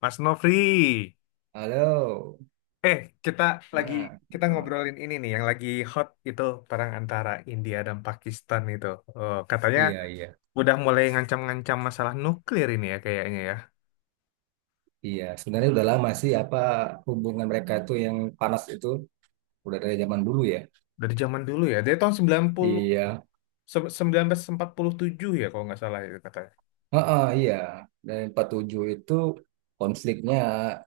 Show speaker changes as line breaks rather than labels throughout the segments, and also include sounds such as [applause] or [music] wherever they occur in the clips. Mas Nofri,
Halo,
eh kita lagi
mana?
kita
Gama?
ngobrolin ini nih yang lagi hot itu, perang antara India dan Pakistan itu. Oh, katanya
Iya, iya.
udah mulai ngancam-ngancam masalah nuklir ini ya kayaknya ya.
Iya, sebenarnya udah lama sih apa hubungan mereka tuh yang panas itu udah dari zaman dulu ya.
Dari zaman dulu ya, dari tahun 90
Iya.
se- seribu sembilan ratus empat puluh tujuh ya kalau nggak salah itu katanya.
Heeh, iya. Dan 47 itu konfliknya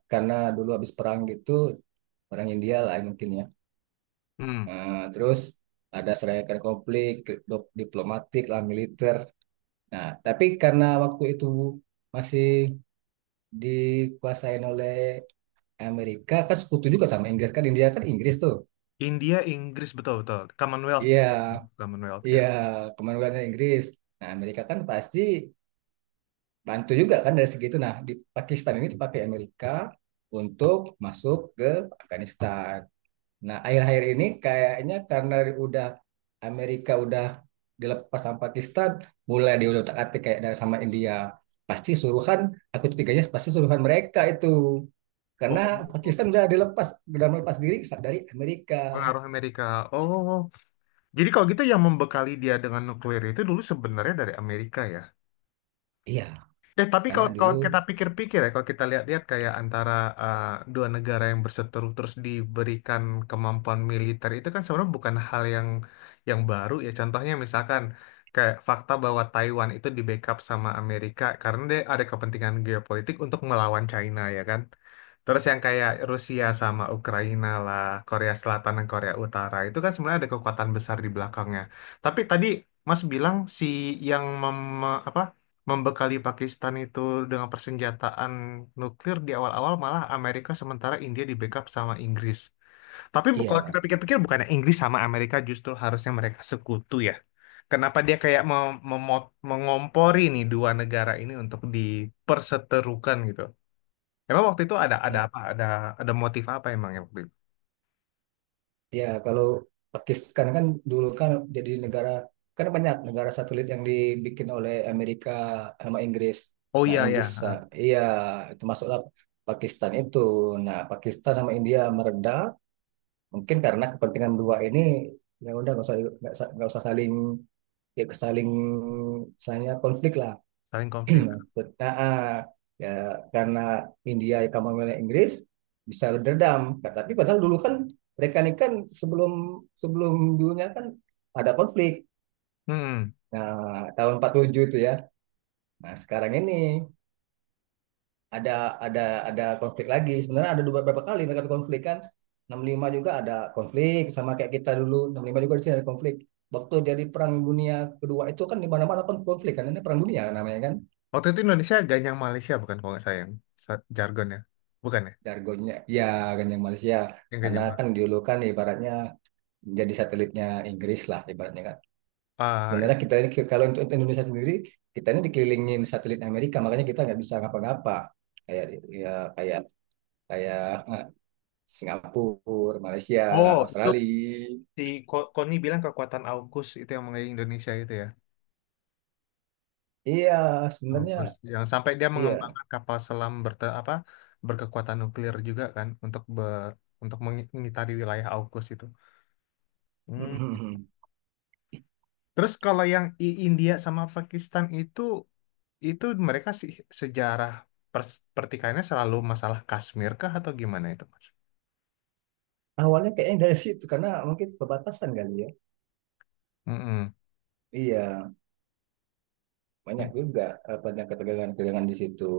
karena dulu habis perang gitu, perang India lah mungkin ya.
Hmm.
Terus ada serangkaian konflik diplomatik lah militer. Nah, tapi karena waktu itu masih dikuasain oleh Amerika, kan sekutu juga sama Inggris, kan India kan Inggris tuh.
India, Inggris betul-betul. Commonwealth
Iya,
ya. Commonwealth ya.
iya, Kemanusiaan Inggris. Nah, Amerika kan pasti bantu juga kan dari segitu. Nah, di Pakistan ini dipakai Amerika untuk masuk ke Afghanistan. Nah, akhir-akhir ini kayaknya karena udah Amerika udah dilepas sama Pakistan, mulai dia udah otak-atik kayak dari sama India. Pasti suruhan, aku tuh tiganya pasti suruhan mereka itu.
Oh,
Karena Pakistan udah dilepas, udah melepas diri dari Amerika.
pengaruh Amerika. Oh, jadi kalau gitu yang membekali dia dengan nuklir itu dulu sebenarnya dari Amerika ya.
Iya,
Tapi
karena
kalau
dulu
kalau kita pikir-pikir ya, kalau kita lihat-lihat kayak antara eh, dua negara yang berseteru terus diberikan kemampuan militer itu kan sebenarnya bukan hal yang baru ya. Contohnya misalkan kayak fakta bahwa Taiwan itu di backup sama Amerika karena dia ada kepentingan geopolitik untuk melawan China ya kan. Terus yang kayak Rusia sama Ukraina lah, Korea Selatan dan Korea Utara itu kan sebenarnya ada kekuatan besar di belakangnya. Tapi tadi Mas bilang si yang apa membekali Pakistan itu dengan persenjataan nuklir di awal-awal malah Amerika, sementara India di backup sama Inggris. Tapi kalau kita
iya.
pikir-pikir bukannya Inggris sama Amerika justru harusnya mereka sekutu ya. Kenapa dia kayak mengompori nih dua negara ini untuk diperseterukan gitu. Emang waktu itu ada apa? Ada motif apa emang yang waktu itu?
Ya, kalau Pakistan kan dulu kan jadi negara, kan banyak negara satelit yang dibikin oleh Amerika sama Inggris.
Oh
Nah,
iya ya,
Inggris,
ah,
ah, iya, itu masuklah Pakistan itu. Nah, Pakistan sama India mereda, mungkin karena kepentingan dua ini, ya udah nggak usah nggak usah saling ya saling misalnya konflik lah.
saling konflik.
Maksud- ah, ah. Ya, karena India kamu milih Inggris bisa berdendam. Nah, tapi padahal dulu kan mereka ini kan sebelum sebelum dulunya kan ada konflik.
Hmm.
Nah, tahun 47 itu ya. Nah, sekarang ini ada ada ada konflik lagi. Sebenarnya ada beberapa kali mereka konflik kan. 65 juga ada konflik sama kayak kita dulu. 65 juga di sini ada konflik. Waktu dari Perang Dunia Kedua itu kan di mana-mana kan konflik kan. Ini Perang Dunia namanya kan.
Waktu itu Indonesia ganyang Malaysia bukan kalau nggak sayang jargonnya. Bukan ya?
Jargonnya ya ganyang Malaysia,
Yang
karena
ganyang
kan
Malaysia.
dulu kan ibaratnya jadi satelitnya Inggris lah ibaratnya kan.
Ah,
Sebenarnya
itu.
kita ini kalau untuk Indonesia sendiri, kita ini dikelilingin satelit Amerika, makanya kita nggak bisa ngapa-ngapa, kayak ya kayak kayak eh, Singapura, Malaysia,
Oh, itu.
Australia.
Si Koni bilang kekuatan AUKUS itu yang mengenai Indonesia itu ya.
Iya, sebenarnya
AUKUS yang sampai dia
iya.
mengembangkan kapal selam berte apa berkekuatan nuklir juga kan untuk mengitari wilayah AUKUS itu. Hmm.
[laughs]
Terus kalau yang India sama Pakistan itu mereka sih sejarah pertikaiannya selalu masalah Kashmir kah atau gimana itu, Mas?
Awalnya kayaknya dari situ, karena mungkin perbatasan kali ya.
Mm-mm.
Iya, banyak
Mm-mm.
juga. Banyak ketegangan-ketegangan di situ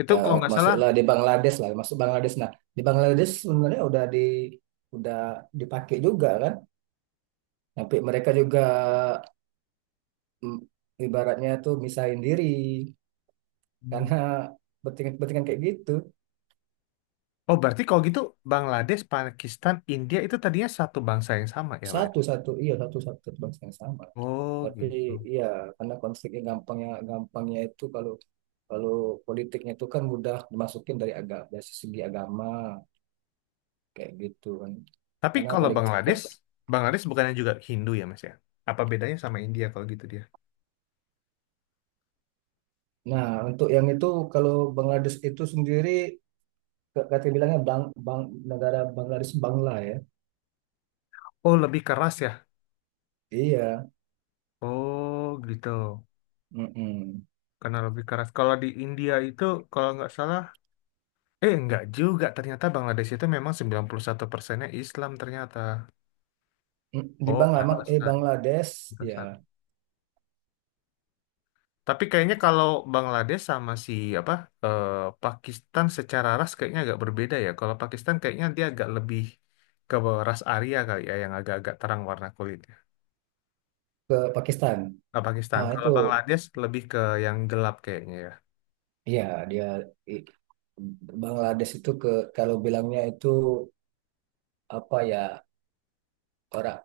Itu
ya.
kalau nggak salah.
Masuklah di Bangladesh lah, masuk Bangladesh. Nah, di Bangladesh sebenarnya udah di udah dipakai juga kan, tapi mereka juga mm, ibaratnya tuh misahin diri
Hmm.
karena bertingan-bertingan kayak gitu.
Oh, berarti kalau gitu Bangladesh, Pakistan, India itu tadinya satu bangsa yang sama ya berarti?
Satu satu iya, satu satu bangsa yang sama
Oh
tapi
gitu.
iya, karena konfliknya gampangnya, gampangnya itu kalau kalau politiknya itu kan mudah dimasukin dari agama, dari segi agama, kayak gitu kan.
Tapi
Karena
kalau
paling
Bangladesh bukannya juga Hindu ya Mas ya? Apa bedanya sama India kalau gitu dia?
nah, untuk yang itu kalau Bangladesh itu sendiri, kata bilangnya bang, bang, negara Bangladesh Bangla ya.
Oh lebih keras ya?
Iya.
Oh gitu.
Mm-mm.
Karena lebih keras. Kalau di India itu kalau nggak salah, nggak juga. Ternyata Bangladesh itu memang 91%-nya Islam ternyata.
Mm, di
Oh pantesan,
Bangladesh ya
pantesan. Tapi kayaknya kalau Bangladesh sama si apa eh, Pakistan secara ras kayaknya agak berbeda ya. Kalau Pakistan kayaknya dia agak lebih ke ras Arya kali ya, yang agak-agak terang warna kulit.
ke Pakistan.
Nggak Pakistan.
Ah
Kalau
itu
Bangladesh lebih ke yang gelap kayaknya ya.
ya dia i- Bangladesh itu ke kalau bilangnya itu apa ya, orang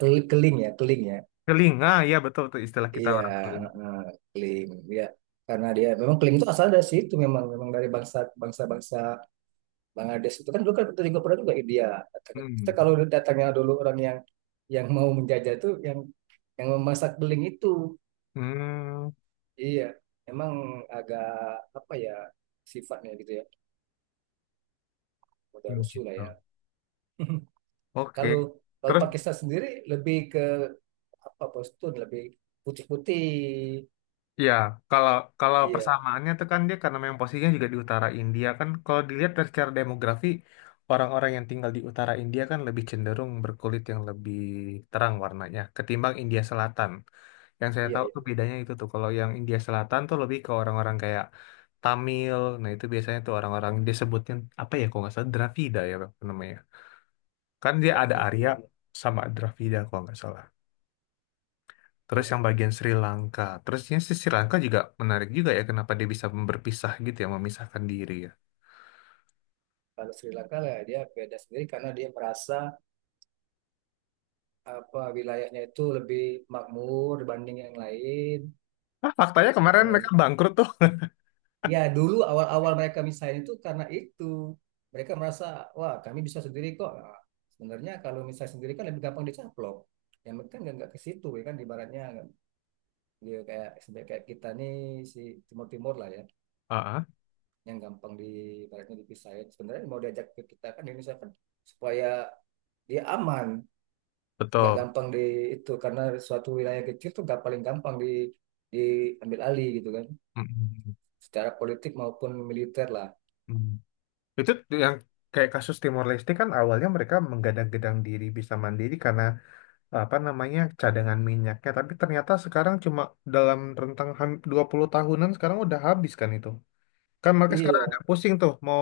keling ya, keling ya.
Keling, ah iya betul tuh istilah kita
Iya,
orang keling.
eh, keling ya. Karena dia memang keling itu asal dari situ, memang memang dari bangsa bangsa-bangsa Bangladesh itu kan dulu kan kita juga pernah juga India.
Hmm.
Kita kalau datangnya dulu orang yang mau menjajah itu yang memasak beling itu
Hmm,
iya, emang agak apa ya sifatnya gitu ya, udah rusuh lah ya.
gitu.
[laughs]
Oke.
kalau kalau
Terus
Pakistan sendiri lebih ke apa postur lebih putih-putih.
ya kalau kalau
iya
persamaannya tuh kan dia karena memang posisinya juga di utara India kan, kalau dilihat dari secara demografi, orang-orang yang tinggal di utara India kan lebih cenderung berkulit yang lebih terang warnanya ketimbang India Selatan. Yang saya
iya
tahu
iya
tuh bedanya itu tuh kalau yang India Selatan tuh lebih ke orang-orang kayak Tamil. Nah, itu biasanya tuh orang-orang disebutnya apa ya, kalau nggak salah Dravida ya Bang, namanya. Kan dia ada
iya
Arya
iya
sama Dravida kalau nggak salah. Terus
iya.
yang bagian Sri Lanka. Terusnya si Sri Lanka juga menarik juga ya, kenapa dia bisa berpisah gitu ya, memisahkan diri ya.
Kalau Sri Lanka lah dia beda sendiri karena dia merasa apa wilayahnya itu lebih makmur dibanding yang lain.
Ah faktanya
Nah
kemarin mereka
kemudian
bangkrut tuh.
ya, dulu awal-awal mereka misalnya itu karena itu. Mereka merasa, wah kami bisa sendiri kok. Nah, sebenarnya kalau misalnya sendiri kan lebih gampang dicaplok. Ya mereka kan nggak ke situ ya kan ibaratnya dia kayak sebenarnya kayak kita nih si timur-timur lah ya,
Ah ah,
yang gampang di ibaratnya dipisahin. Sebenarnya mau diajak ke kita kan di Indonesia kan supaya dia aman, nggak
betul.
gampang di itu karena suatu wilayah kecil tuh nggak paling gampang di diambil alih gitu kan.
Mm-mm.
Secara politik maupun militer lah.
Mm. Mm. Itu yang kayak kasus Timor Leste, kan awalnya mereka menggadang-gadang diri bisa mandiri karena apa namanya cadangan minyaknya, tapi ternyata sekarang cuma dalam rentang 20 tahunan sekarang udah habis kan itu, kan mereka sekarang ada
Iya,
pusing tuh mau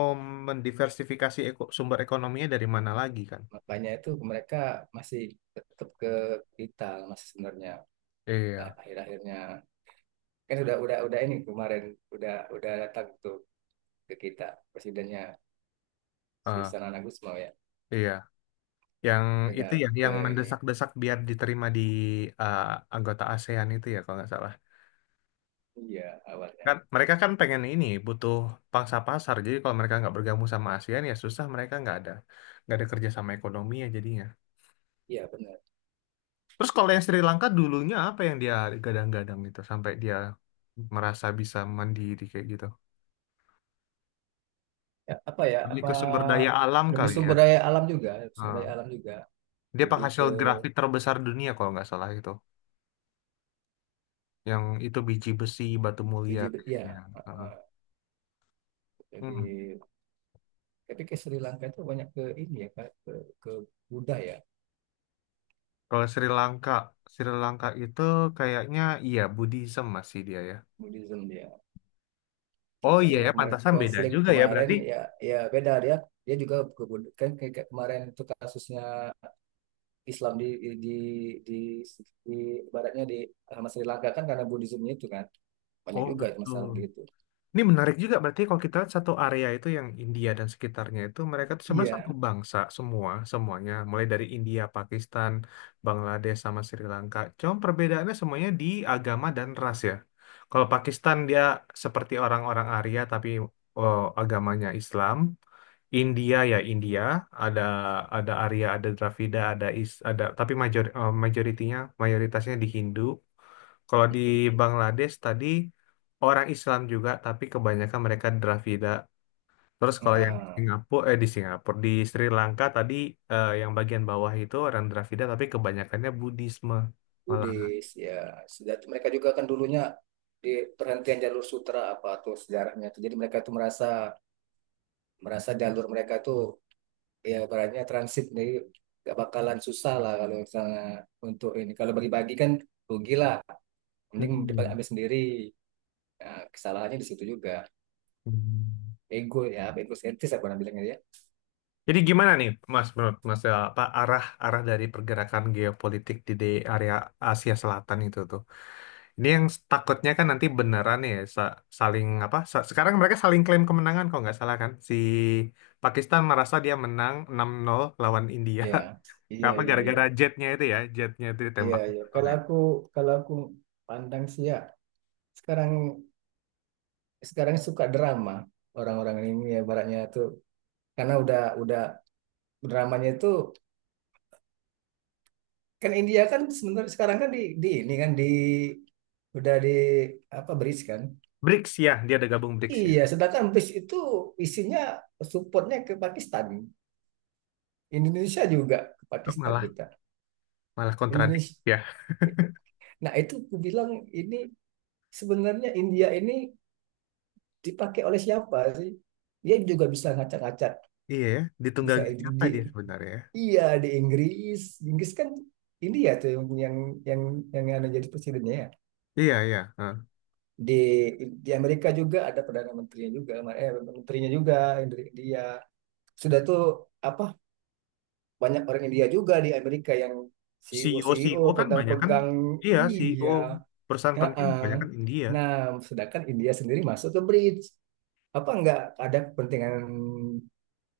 mendiversifikasi sumber ekonominya dari mana lagi kan.
makanya itu mereka masih tetap ke kita masih sebenarnya. Nah,
Iya.
akhir-akhirnya kan udah udah ini kemarin udah datang tuh ke kita presidennya si
eh,
Sanana Gusmao ya
iya yang itu
udah
ya
ke
yang
ini
mendesak-desak biar diterima di eh, anggota ASEAN itu ya kalau nggak salah.
iya awalnya
Kan mereka kan pengen ini butuh pangsa pasar, jadi kalau mereka nggak bergabung sama ASEAN ya susah, mereka nggak ada kerjasama ekonominya jadinya.
iya benar.
Terus kalau yang Sri Lanka dulunya apa yang dia gadang-gadang itu sampai dia merasa bisa mandiri kayak gitu?
Ya, apa ya
Lebih
apa
ke sumber daya alam
lebih
kali ya.
sumber daya alam juga, sumber
Eh,
daya alam juga,
Dia
lebih
penghasil
ke
grafit terbesar dunia kalau nggak salah itu. Yang itu biji besi, batu mulia
biji
kayaknya.
ya. eh,
Eh,
eh,
hmm.
Lebih tapi ke Sri Lanka itu banyak ke ini ya Kak, ke Buddha ya,
Kalau Sri Lanka itu kayaknya iya Buddhism masih dia ya.
Buddhism dia.
Oh
Ini
iya ya,
kemarin
pantasan beda
konflik
juga ya
kemarin
berarti.
ya, ya beda dia, dia juga kan kayak kayak kemarin itu kasusnya Islam di, di baratnya di Mas Sri Lanka kan karena Buddhismenya itu kan banyak
Oh
juga
betul.
masalah gitu.
Ini menarik juga berarti kalau kita lihat satu area itu yang India dan sekitarnya itu mereka tuh sebenarnya
Iya,
satu bangsa semua semuanya, mulai dari India, Pakistan, Bangladesh sama Sri Lanka. Cuma perbedaannya semuanya di agama dan ras ya. Kalau Pakistan dia seperti orang-orang Arya tapi oh, agamanya Islam. India ya India ada ada Arya ada Dravida ada Is ada tapi major eh, majoritinya mayoritasnya di Hindu. Kalau di Bangladesh tadi orang Islam juga tapi kebanyakan mereka Dravida. Terus kalau yang di
heeh.
Singapura eh di Singapura di Sri Lanka tadi, yang bagian bawah itu orang Dravida tapi kebanyakannya Budisme malah.
Buddhis ya, sudah itu mereka juga kan dulunya di perhentian jalur sutra apa tuh sejarahnya tuh. Jadi mereka tuh merasa, merasa jalur mereka tuh ya baratnya transit, jadi gak bakalan susah lah kalau misalnya untuk ini kalau bagi-bagi kan rugi lah, mending dipakai
Hmm.
ambil sendiri. Nah, kesalahannya di situ juga,
Hmm.
ego ya apa ego sentis apa orang bilangnya ya.
Jadi gimana nih, Mas, menurut Mas, apa arah arah dari pergerakan geopolitik di area Asia Selatan itu tuh? Ini yang takutnya kan nanti beneran ya saling apa? Sekarang mereka saling klaim kemenangan kok nggak salah kan? Si Pakistan merasa dia menang 6-0 lawan India. [laughs]
ya iya
Apa
iya iya
gara-gara jetnya itu ya? Jetnya itu
iya
ditembak.
iya Kalau aku pandang sih ya, sekarang sekarang suka drama orang-orang ini ya baratnya tuh, karena udah dramanya itu kan. India kan sebenarnya sekarang kan di ini kan di udah di apa bridge kan.
BRICS ya, dia ada gabung BRICS ya.
Iya, sedangkan bis itu isinya supportnya ke Pakistan. Indonesia juga ke
Kok
Pakistan
malah
kita.
malah kontradik
Indonesia.
ya?
Nah, itu aku bilang ini sebenarnya India ini dipakai oleh siapa sih? Dia juga bisa ngacak-ngacak,
Iya ya,
bisa
ditunggangi siapa dia sebenarnya? Ya?
iya di Inggris. Inggris kan India tuh yang yang anu jadi presidennya ya.
Iya iya. Heeh.
Di di Amerika juga ada perdana menterinya juga, eh, menterinya juga India. Sudah tuh apa banyak orang India juga di Amerika yang CEO,
CEO
CEO
CEO kan banyak kan?
pegang-pegang
Iya CEO
iya
perusahaan penting
heeh.
banyak kan India.
Nah sedangkan India sendiri masuk ke bridge apa nggak ada kepentingan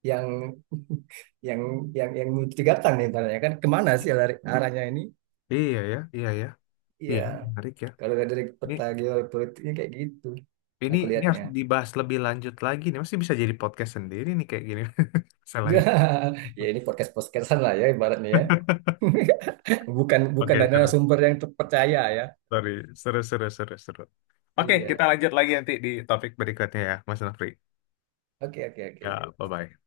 yang [laughs] yang yang mencurigakan nih ibaratnya kan kemana sih lari, arahnya ini
Iya ya, iya ya,
iya.
iya menarik ya.
Kalau lihat dari
Ini
peta geopolitiknya kayak gitu aku
Ini
lihatnya
harus dibahas lebih lanjut lagi nih. Masih bisa jadi podcast sendiri nih kayak gini. [laughs] Salah
[laughs]
ya.
ya ini podcast podcastan lah ya ibaratnya ya. [laughs] bukan bukan
Oke,
dari
seru.
sumber yang terpercaya ya.
Sorry. Seru, seru, seru, seru. Oke, kita
Iya,
lanjut lagi nanti di topik berikutnya ya, Mas Nafri.
oke oke
Ya,
oke
bye-bye.